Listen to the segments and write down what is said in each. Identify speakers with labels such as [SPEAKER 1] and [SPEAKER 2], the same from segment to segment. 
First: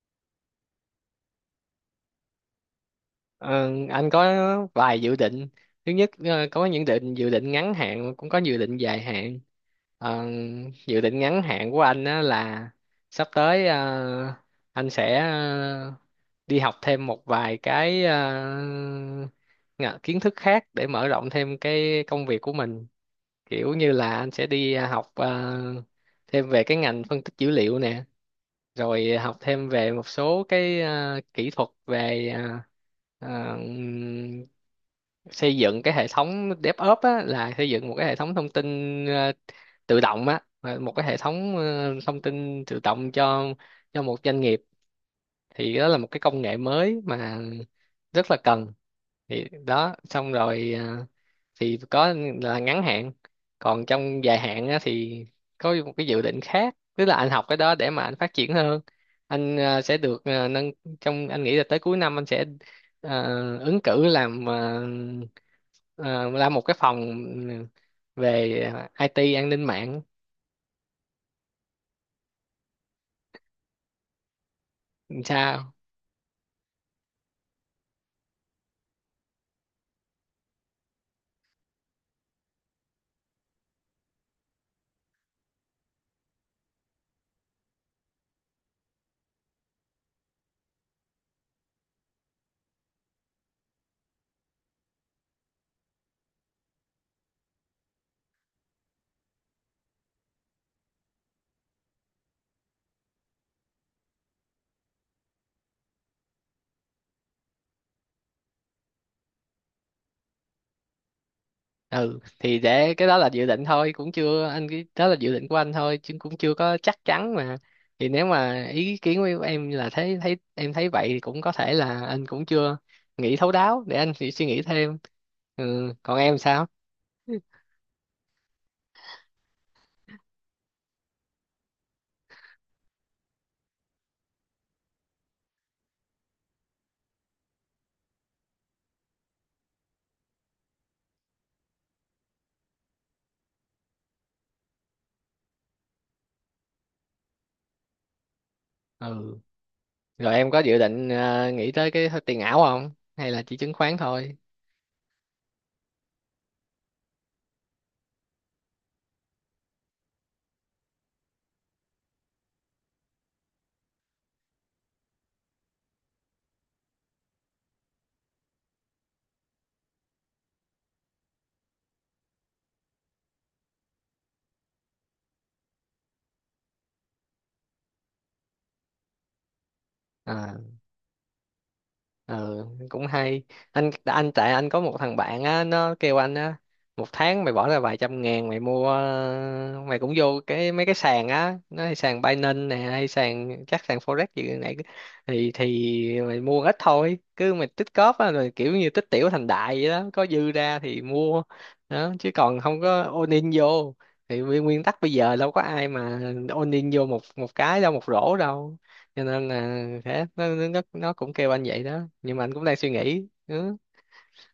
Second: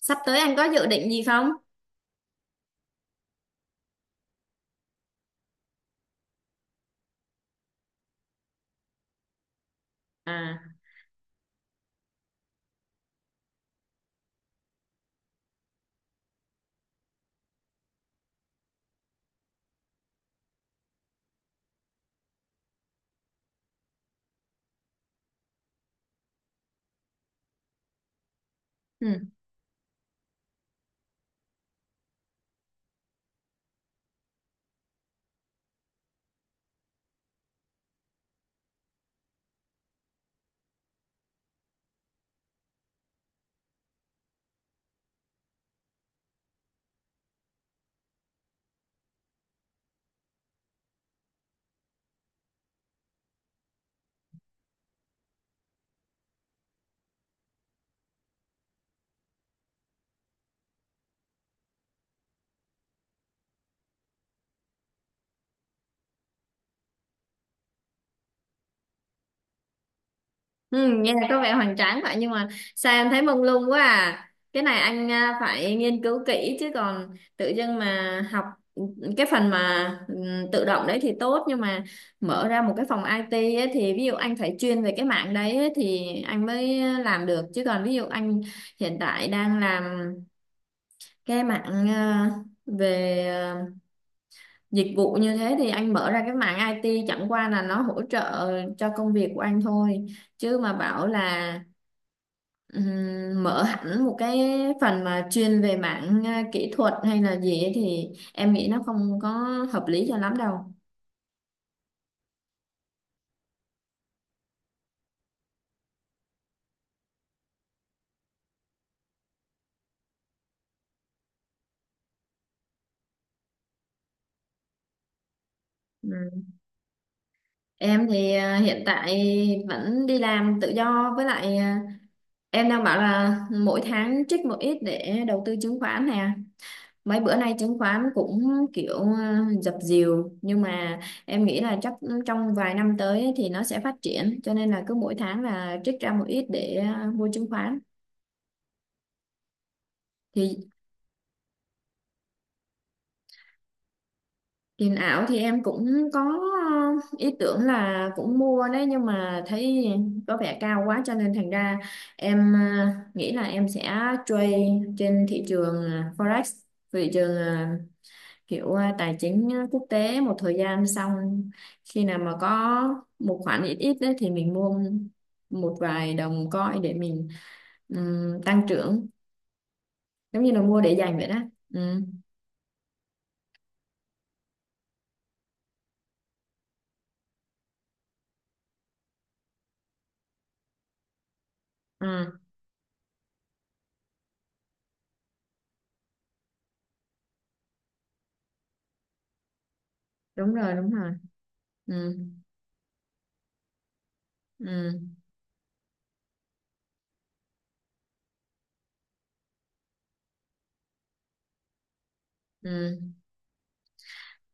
[SPEAKER 1] Sắp tới anh có dự định gì không?
[SPEAKER 2] Ờ, anh có vài dự định. Thứ nhất, có những dự định ngắn hạn, cũng có dự định dài hạn. Ờ,
[SPEAKER 1] À.
[SPEAKER 2] Dự định ngắn hạn của anh á là sắp tới, anh sẽ đi học thêm một vài cái, kiến thức khác để mở rộng thêm cái công việc của mình. Kiểu như là anh sẽ đi học thêm về cái ngành phân tích dữ liệu nè, rồi
[SPEAKER 1] Ừ.
[SPEAKER 2] học thêm về một số cái kỹ thuật về, à, xây dựng cái hệ thống DevOps á, là xây dựng một cái hệ thống thông tin ờ, tự động á, mà một cái hệ thống thông tin tự động cho một doanh nghiệp, thì đó là một cái công nghệ mới mà rất là cần. Thì đó xong rồi, thì có là ngắn hạn. Còn trong dài hạn á, thì có một cái dự định khác, tức là anh học cái đó để mà anh phát triển hơn. Anh sẽ được, à, nâng trong anh nghĩ là tới cuối năm anh sẽ à, ứng cử làm, làm một cái phòng, ừ, về IT an ninh mạng.
[SPEAKER 1] Ừ, nghe có vẻ hoành tráng vậy nhưng mà sao em thấy mông lung quá. À, cái này anh
[SPEAKER 2] Làm sao.
[SPEAKER 1] phải nghiên cứu kỹ, chứ còn tự dưng mà học cái phần mà tự động đấy thì tốt, nhưng mà mở ra một cái phòng IT ấy, thì ví dụ anh phải chuyên về cái mạng đấy ấy, thì anh mới làm được. Chứ còn ví dụ anh hiện tại đang làm cái mạng về dịch vụ như thế thì anh mở ra cái mảng IT chẳng qua là nó hỗ trợ cho công việc của anh thôi. Chứ mà bảo là mở hẳn một cái phần mà chuyên về mảng kỹ thuật hay là gì ấy thì em nghĩ nó không có hợp lý cho lắm đâu.
[SPEAKER 2] Ừ thì để cái đó là dự định thôi, cũng chưa. Anh, cái đó là dự định của anh thôi chứ cũng chưa có chắc chắn mà. Thì nếu mà ý kiến của em là thấy, em thấy vậy, thì cũng có thể là anh cũng chưa nghĩ thấu đáo, để anh suy suy nghĩ thêm. Ừ, còn em
[SPEAKER 1] Ừ.
[SPEAKER 2] sao?
[SPEAKER 1] Em thì hiện tại vẫn đi làm tự do, với lại em đang bảo là mỗi tháng trích một ít để đầu tư chứng khoán nè. Mấy bữa nay chứng khoán cũng kiểu dập dìu, nhưng mà em nghĩ là chắc trong vài năm tới ấy thì nó sẽ phát triển, cho nên là cứ mỗi tháng là trích ra một ít để mua chứng khoán.
[SPEAKER 2] Ừ, rồi em
[SPEAKER 1] Thì
[SPEAKER 2] có dự định nghĩ tới cái tiền ảo không, hay là chỉ chứng khoán thôi?
[SPEAKER 1] tiền ảo thì em cũng có ý tưởng là cũng mua đấy, nhưng mà thấy có vẻ cao quá, cho nên thành ra em nghĩ là em sẽ trade trên thị trường Forex, thị trường kiểu tài chính quốc tế một thời gian, xong khi nào mà có một khoản ít ít đấy thì mình mua một vài đồng coin để mình tăng trưởng, giống như
[SPEAKER 2] À.
[SPEAKER 1] là mua để dành vậy đó. Ừ.
[SPEAKER 2] ờ Cũng hay. Anh tại anh có một thằng bạn á, nó kêu anh á, một tháng mày bỏ ra vài trăm ngàn, mày mua, mày cũng vô cái mấy cái sàn á, nó hay sàn
[SPEAKER 1] À,
[SPEAKER 2] Binance nè, hay sàn, chắc sàn Forex gì này. Thì mày mua ít thôi, cứ mày tích cóp á, rồi kiểu như tích tiểu thành đại vậy đó, có dư
[SPEAKER 1] đúng rồi,
[SPEAKER 2] ra
[SPEAKER 1] đúng
[SPEAKER 2] thì
[SPEAKER 1] rồi.
[SPEAKER 2] mua. Đó
[SPEAKER 1] Ừ.
[SPEAKER 2] chứ còn không có all in vô. Thì nguyên nguyên
[SPEAKER 1] Ừ.
[SPEAKER 2] tắc bây giờ đâu có ai mà all in vô một một cái đâu, một rổ đâu. Cho nên là thế, nó cũng kêu anh vậy đó, nhưng mà anh cũng đang suy
[SPEAKER 1] Ừ.
[SPEAKER 2] nghĩ. Ừ,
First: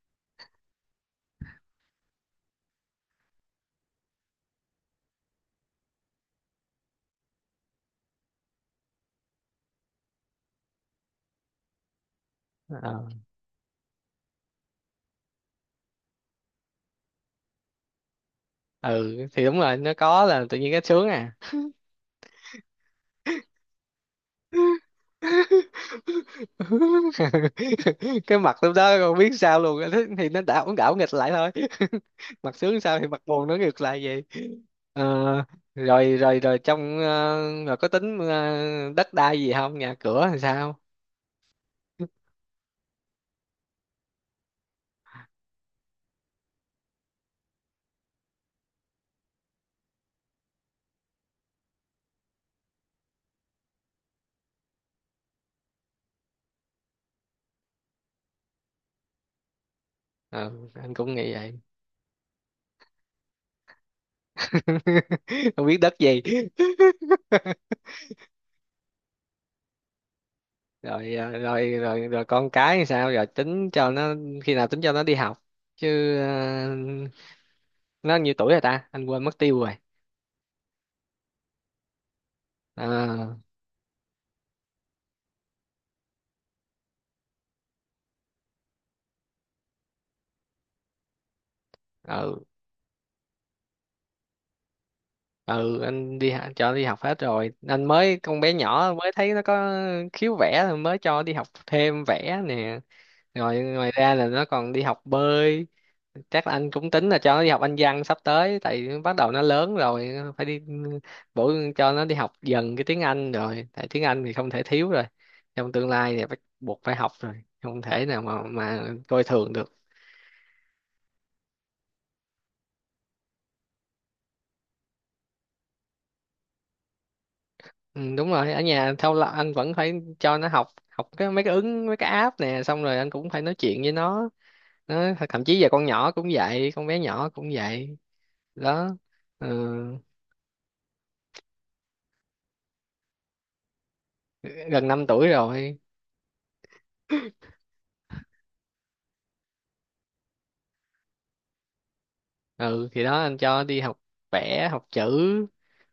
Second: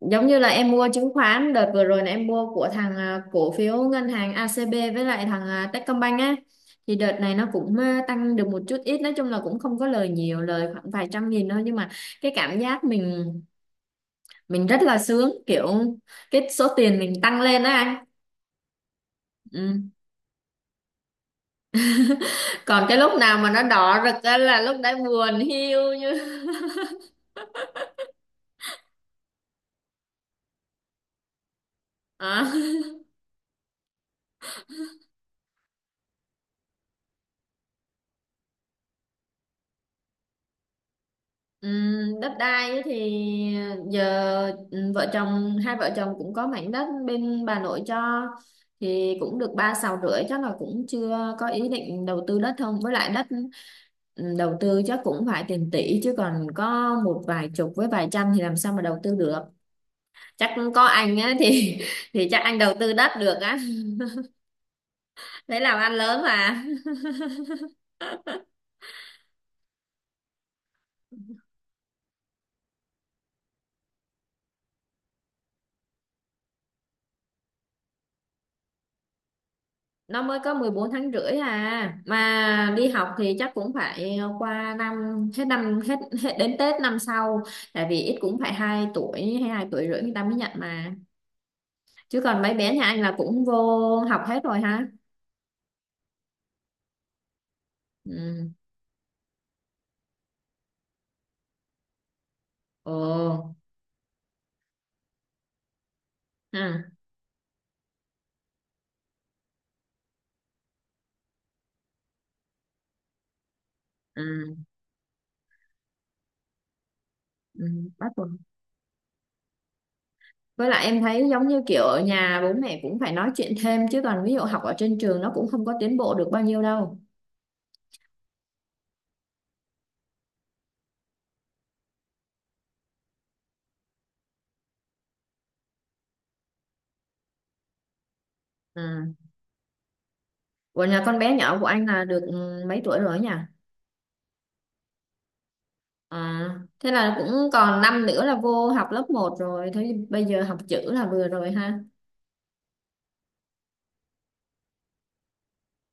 [SPEAKER 1] Giống như là em mua chứng khoán đợt vừa rồi là em mua của thằng cổ phiếu ngân hàng ACB với lại thằng Techcombank á, thì đợt này nó cũng tăng được một chút ít, nói chung là cũng không có lời nhiều, lời khoảng vài trăm nghìn thôi, nhưng mà cái cảm giác
[SPEAKER 2] Ờ.
[SPEAKER 1] mình rất là sướng, kiểu cái số tiền mình tăng lên á anh.
[SPEAKER 2] Ừ thì đúng rồi,
[SPEAKER 1] Ừ.
[SPEAKER 2] nó có là tự nhiên cái sướng à.
[SPEAKER 1] Còn cái lúc nào mà nó đỏ rực á là lúc đấy buồn hiu như...
[SPEAKER 2] Cái mặt lúc đó còn biết sao luôn. Thế thì nó đảo đảo nghịch lại thôi.
[SPEAKER 1] Ờ.
[SPEAKER 2] Mặt sướng sao thì mặt buồn nó ngược lại vậy. Ờ, rồi rồi rồi trong, rồi có tính, đất đai gì không, nhà cửa làm sao?
[SPEAKER 1] Ừ. Đất đai ấy thì giờ vợ chồng, hai vợ chồng cũng có mảnh đất bên bà nội cho, thì cũng được 3 sào rưỡi, chắc là cũng chưa có ý định đầu tư đất không, với lại đất đầu tư chắc cũng phải tiền tỷ, chứ còn có một vài chục với vài trăm thì làm sao mà đầu tư được. Chắc
[SPEAKER 2] Ờ,
[SPEAKER 1] có
[SPEAKER 2] anh cũng
[SPEAKER 1] anh
[SPEAKER 2] nghĩ
[SPEAKER 1] á
[SPEAKER 2] vậy.
[SPEAKER 1] thì chắc anh đầu tư đất được á. Thế
[SPEAKER 2] Không biết
[SPEAKER 1] làm ăn
[SPEAKER 2] đất gì.
[SPEAKER 1] lớn mà.
[SPEAKER 2] Rồi, rồi con cái thì sao, giờ tính cho nó, khi nào tính cho nó đi học chứ, nó nhiêu tuổi rồi ta, anh quên mất tiêu rồi.
[SPEAKER 1] Nó mới có 14 tháng rưỡi à, mà
[SPEAKER 2] ờ
[SPEAKER 1] đi học thì chắc cũng phải qua năm, hết năm, hết hết đến Tết năm sau. Tại vì ít cũng phải 2 tuổi hay 2 tuổi rưỡi người ta mới nhận mà. Chứ còn
[SPEAKER 2] ừ
[SPEAKER 1] mấy bé nhà anh là cũng vô học hết rồi ha.
[SPEAKER 2] ừ anh đi cho đi học hết rồi, anh mới con
[SPEAKER 1] Ừ.
[SPEAKER 2] bé nhỏ mới thấy nó có khiếu vẽ, mới cho đi học thêm vẽ nè.
[SPEAKER 1] Ồ.
[SPEAKER 2] Rồi ngoài ra là nó còn đi học bơi. Chắc là anh
[SPEAKER 1] À.
[SPEAKER 2] cũng tính là cho nó đi học Anh văn sắp tới, tại bắt đầu nó lớn rồi, phải đi bổ cho nó đi học dần cái tiếng Anh rồi, tại tiếng
[SPEAKER 1] À.
[SPEAKER 2] Anh thì không thể thiếu rồi. Trong tương lai thì bắt buộc phải học rồi,
[SPEAKER 1] Ừ.
[SPEAKER 2] không
[SPEAKER 1] Bắt
[SPEAKER 2] thể nào
[SPEAKER 1] buộc.
[SPEAKER 2] mà coi thường được.
[SPEAKER 1] Với lại em thấy giống như kiểu ở nhà bố mẹ cũng phải nói chuyện thêm, chứ còn ví dụ học ở trên trường nó cũng không có tiến bộ được bao nhiêu đâu.
[SPEAKER 2] Ừ, đúng rồi, ở nhà thâu là anh vẫn phải cho nó học học cái mấy cái ứng, mấy cái app nè, xong rồi anh cũng phải nói chuyện với nó. Thậm chí giờ con nhỏ cũng vậy, con bé nhỏ cũng vậy đó.
[SPEAKER 1] Ừ.
[SPEAKER 2] Ừ,
[SPEAKER 1] Ủa, nhà con bé nhỏ của anh là được mấy tuổi rồi ấy nhỉ?
[SPEAKER 2] gần 5 tuổi rồi.
[SPEAKER 1] À, thế là cũng còn năm nữa là vô học lớp một rồi. Thế bây giờ học chữ là vừa rồi ha.
[SPEAKER 2] Ừ thì đó, anh cho đi học vẽ, học chữ,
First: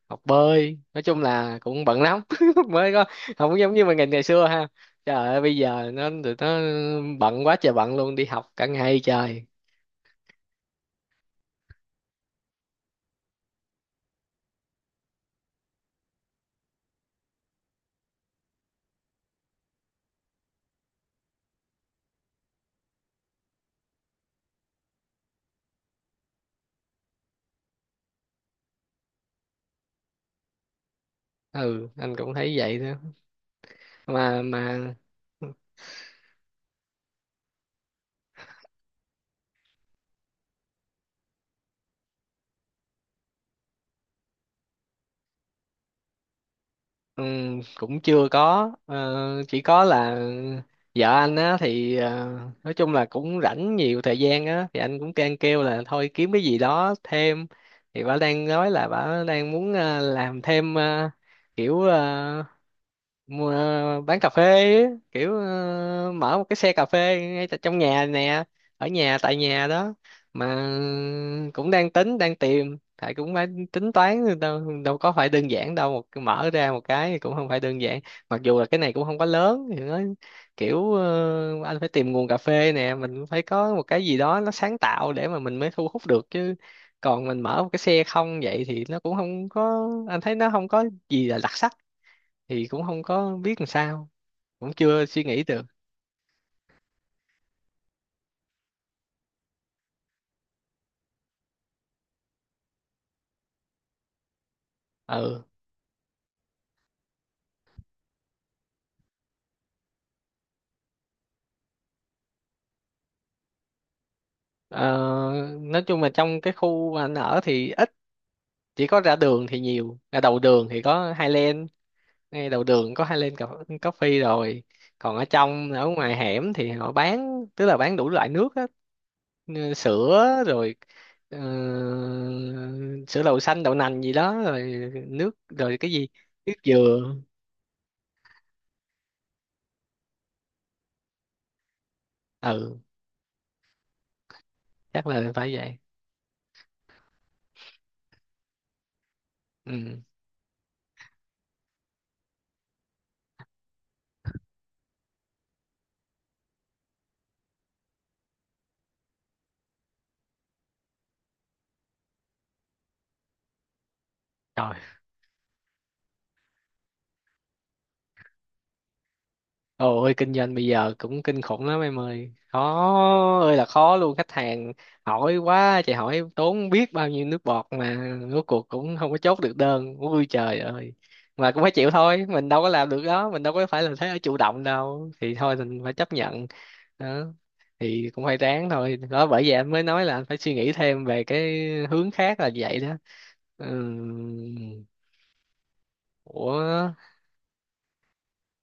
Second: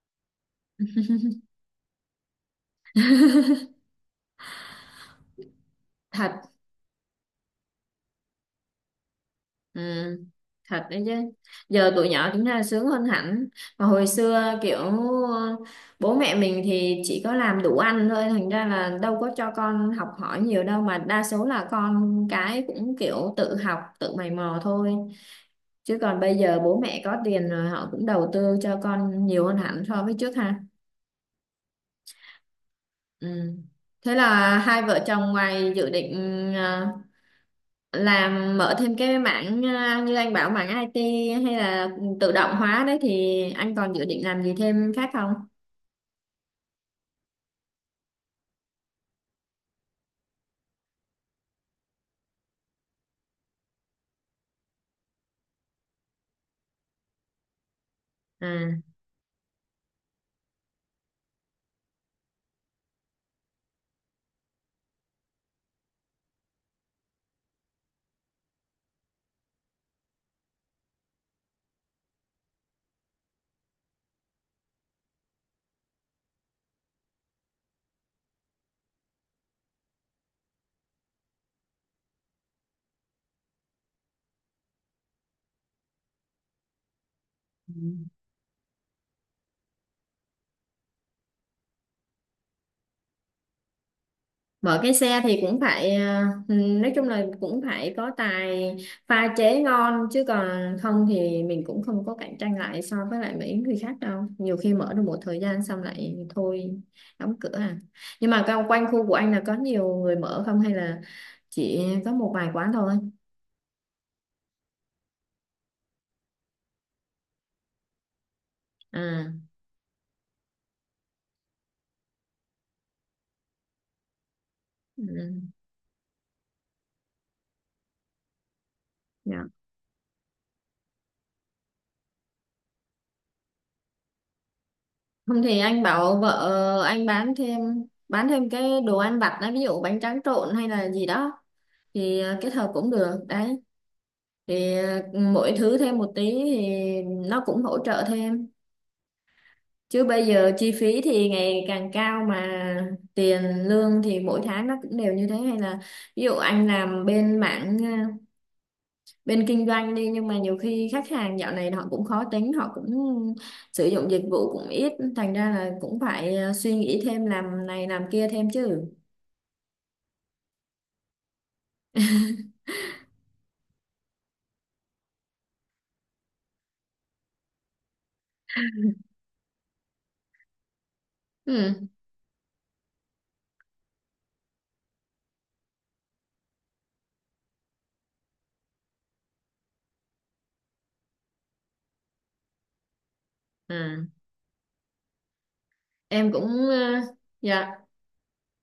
[SPEAKER 2] học bơi, nói chung là cũng bận lắm. Mới có, không giống như mình ngày ngày xưa ha. Trời ơi, bây giờ tụi
[SPEAKER 1] Thật,
[SPEAKER 2] nó bận quá trời, bận luôn, đi học cả ngày trời.
[SPEAKER 1] ừ, thật đấy chứ. Giờ tụi nhỏ chúng ta sướng hơn hẳn. Mà hồi xưa kiểu ờ, bố mẹ mình thì chỉ có làm đủ ăn thôi. Thành ra là đâu có cho con học hỏi nhiều đâu. Mà đa số là con cái cũng kiểu tự học, tự mày mò thôi. Chứ còn bây giờ bố mẹ có tiền rồi họ cũng đầu tư cho con nhiều hơn hẳn so với trước ha.
[SPEAKER 2] Ừ, anh cũng thấy vậy đó.
[SPEAKER 1] Ừ. Thế là hai
[SPEAKER 2] Mà
[SPEAKER 1] vợ chồng ngoài dự định ờ, làm mở thêm cái mảng như anh bảo mảng IT hay là tự động hóa đấy thì anh còn dự định làm gì thêm khác không?
[SPEAKER 2] Cũng chưa có. Ờ, chỉ có là vợ anh á thì, nói chung là cũng rảnh nhiều thời gian á, thì anh cũng can kêu là thôi kiếm cái gì đó thêm. Thì bà đang
[SPEAKER 1] À.
[SPEAKER 2] nói là bà đang muốn làm thêm, kiểu ờ, mua bán cà phê. Ấy, kiểu mở một cái xe cà phê ngay tại trong nhà nè, ở nhà, tại nhà đó. Mà cũng đang tính, đang tìm thầy, cũng phải tính toán, đâu đâu có phải đơn giản đâu, một mở ra một cái thì cũng không phải đơn giản. Mặc dù là cái này cũng không quá lớn, thì nó kiểu, anh phải tìm nguồn cà phê nè, mình cũng phải có một cái gì đó nó sáng tạo để mà mình mới thu hút được chứ. Còn mình mở một cái xe không vậy thì nó cũng không có, anh thấy nó không có gì là đặc sắc. Thì cũng không có biết làm sao, cũng
[SPEAKER 1] Mở cái
[SPEAKER 2] chưa
[SPEAKER 1] xe
[SPEAKER 2] suy
[SPEAKER 1] thì
[SPEAKER 2] nghĩ
[SPEAKER 1] cũng
[SPEAKER 2] được.
[SPEAKER 1] phải nói chung là cũng phải có tài pha chế ngon, chứ còn không thì mình cũng không có cạnh tranh lại so với lại mấy người khác đâu, nhiều khi mở được một thời
[SPEAKER 2] Ừ.
[SPEAKER 1] gian xong lại thôi, đóng cửa à. Nhưng mà quanh quanh khu của anh là có nhiều người mở không, hay là chỉ có một vài quán thôi?
[SPEAKER 2] ờ, nói chung là trong cái khu mà anh ở thì ít, chỉ có ra
[SPEAKER 1] À.
[SPEAKER 2] đường thì nhiều, ra đầu đường thì có Highland. Ngay đầu đường có Highland Coffee rồi.
[SPEAKER 1] Ừ.
[SPEAKER 2] Còn ở trong, ở ngoài hẻm thì họ bán, tức là bán đủ loại nước á.
[SPEAKER 1] Dạ.
[SPEAKER 2] Như sữa rồi, ờ, sữa đậu xanh, đậu nành gì đó, rồi nước,
[SPEAKER 1] Không thì
[SPEAKER 2] rồi
[SPEAKER 1] anh
[SPEAKER 2] cái gì,
[SPEAKER 1] bảo
[SPEAKER 2] nước
[SPEAKER 1] vợ anh
[SPEAKER 2] dừa.
[SPEAKER 1] bán thêm, cái đồ ăn vặt đó, ví dụ bánh tráng trộn hay là gì đó, thì kết hợp
[SPEAKER 2] Ừ,
[SPEAKER 1] cũng được đấy. Thì
[SPEAKER 2] chắc là
[SPEAKER 1] mỗi
[SPEAKER 2] phải vậy.
[SPEAKER 1] thứ thêm một tí thì nó cũng hỗ trợ thêm.
[SPEAKER 2] Ừ,
[SPEAKER 1] Chứ bây giờ chi phí thì ngày càng cao, mà tiền lương thì mỗi tháng nó cũng đều như thế, hay là ví dụ anh làm bên mảng bên kinh doanh đi, nhưng mà nhiều khi khách hàng dạo này họ cũng khó tính, họ cũng sử dụng dịch vụ cũng
[SPEAKER 2] rồi.
[SPEAKER 1] ít, thành ra là cũng phải suy nghĩ thêm làm này làm kia thêm chứ.
[SPEAKER 2] Ôi, kinh doanh bây giờ cũng kinh khủng lắm em ơi, khó ơi là khó luôn. Khách hàng hỏi quá, chị hỏi tốn biết bao nhiêu nước bọt mà rốt cuộc cũng không có chốt được đơn, ui trời ơi. Mà cũng phải
[SPEAKER 1] Ừ.
[SPEAKER 2] chịu thôi, mình đâu có làm được đó, mình đâu có phải là thế ở chủ động đâu, thì thôi mình phải chấp nhận đó. Thì cũng phải ráng thôi đó, bởi vậy anh mới nói là anh phải suy nghĩ thêm về cái hướng khác là vậy đó. Ừ.
[SPEAKER 1] Ừ. Em cũng
[SPEAKER 2] Ủa,
[SPEAKER 1] dạ.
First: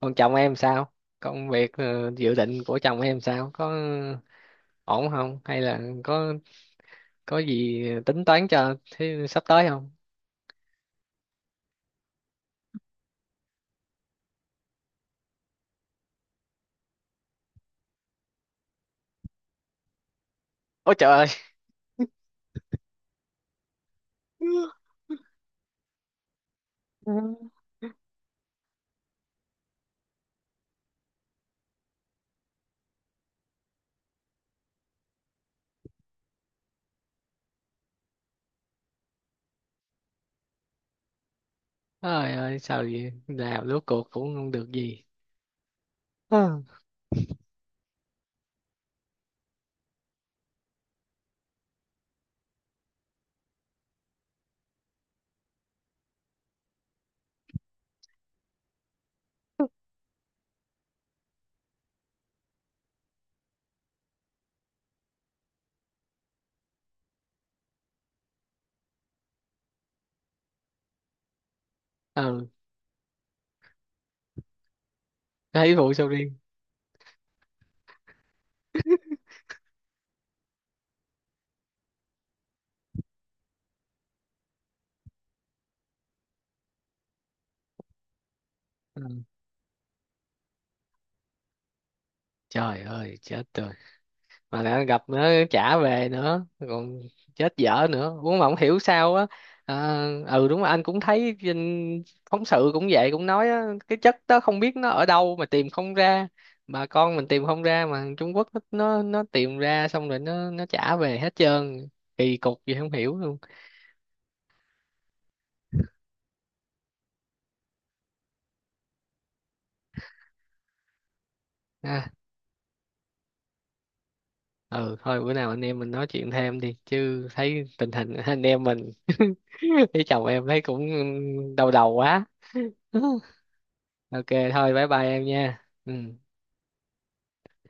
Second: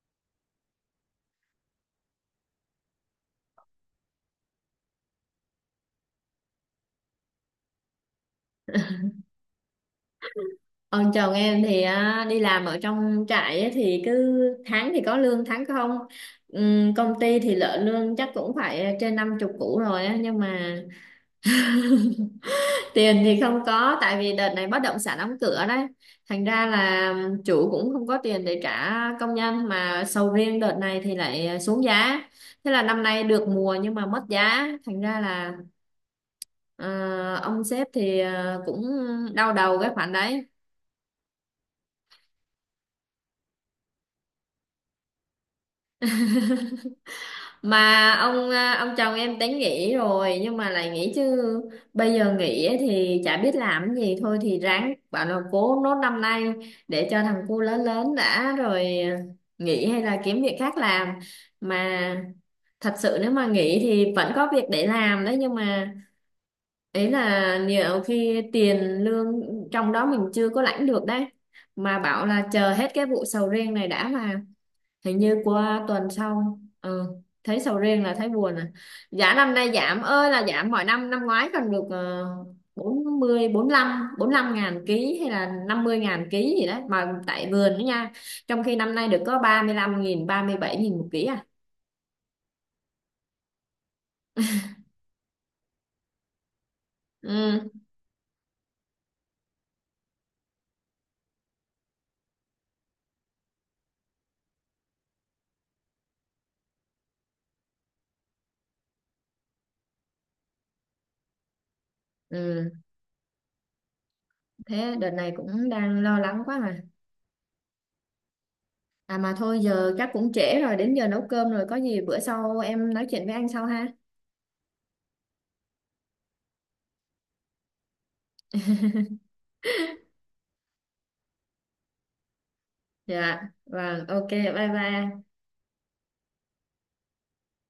[SPEAKER 2] còn chồng em sao? Công việc, dự định của chồng em sao? Có ổn không? Hay là có gì tính toán cho thế sắp tới không?
[SPEAKER 1] Ông chồng em thì á, đi làm ở trong trại ấy, thì cứ tháng thì có lương tháng không. Công ty thì lợi lương chắc cũng phải trên năm chục củ rồi á, nhưng mà
[SPEAKER 2] Ôi trời ơi!
[SPEAKER 1] tiền thì không có. Tại vì đợt này bất động sản đóng cửa đấy, thành ra là
[SPEAKER 2] Ừ.
[SPEAKER 1] chủ cũng không có tiền để trả công nhân, mà sầu riêng đợt này thì lại xuống giá. Thế là năm nay được mùa nhưng mà mất giá, thành ra là ờ, ông sếp thì cũng đau đầu cái khoản đấy.
[SPEAKER 2] Trời ơi sao vậy? Làm rốt cuộc cũng không được gì. Ừ.
[SPEAKER 1] Mà ông ông chồng em tính nghỉ rồi nhưng mà lại nghỉ chứ, bây giờ nghỉ ấy thì chả biết làm cái gì. Thôi thì ráng bảo là cố nốt năm nay để cho thằng cu lớn lớn đã rồi nghỉ hay là kiếm việc khác làm. Mà thật sự nếu mà nghỉ thì vẫn có việc để làm đấy, nhưng mà ấy là nhiều khi tiền lương trong đó mình chưa có lãnh được đấy, mà bảo là
[SPEAKER 2] Ừ,
[SPEAKER 1] chờ hết cái vụ sầu riêng này đã, mà hình như
[SPEAKER 2] thấy
[SPEAKER 1] qua
[SPEAKER 2] vụ sầu
[SPEAKER 1] tuần
[SPEAKER 2] riêng.
[SPEAKER 1] sau. Ừ. Thấy sầu riêng là thấy buồn à. Giá năm nay giảm ơi là giảm, mọi năm, năm ngoái còn được 40 45 lăm bốn lăm ngàn ký hay là 50 ngàn ký gì đấy, mà tại vườn đó nha. Trong khi năm
[SPEAKER 2] Ừ.
[SPEAKER 1] nay được có 35 nghìn 37 nghìn một ký à.
[SPEAKER 2] Trời ơi chết. Mà lại gặp nữa, trả về nữa còn chết
[SPEAKER 1] Ừ.
[SPEAKER 2] dở nữa, cũng mà không hiểu sao á. à, ừ đúng rồi, anh cũng thấy trên phóng sự cũng vậy, cũng nói á, cái chất đó không biết nó ở đâu mà tìm không ra. Bà con mình tìm không ra, mà Trung Quốc nó tìm ra, xong rồi nó trả về hết trơn. Kỳ cục
[SPEAKER 1] Ừ.
[SPEAKER 2] gì không hiểu luôn.
[SPEAKER 1] Thế đợt này cũng đang lo lắng quá. Mà à mà thôi, giờ chắc cũng trễ rồi, đến giờ nấu cơm rồi, có gì
[SPEAKER 2] à,
[SPEAKER 1] bữa sau em nói chuyện với anh sau ha.
[SPEAKER 2] ừ thôi, bữa nào anh em mình nói chuyện thêm đi chứ, thấy tình hình anh em mình với chồng em thấy cũng đau đầu quá.
[SPEAKER 1] Dạ vâng, ok,
[SPEAKER 2] Ok,
[SPEAKER 1] bye
[SPEAKER 2] thôi bye bye em
[SPEAKER 1] bye.
[SPEAKER 2] nha. Ừ.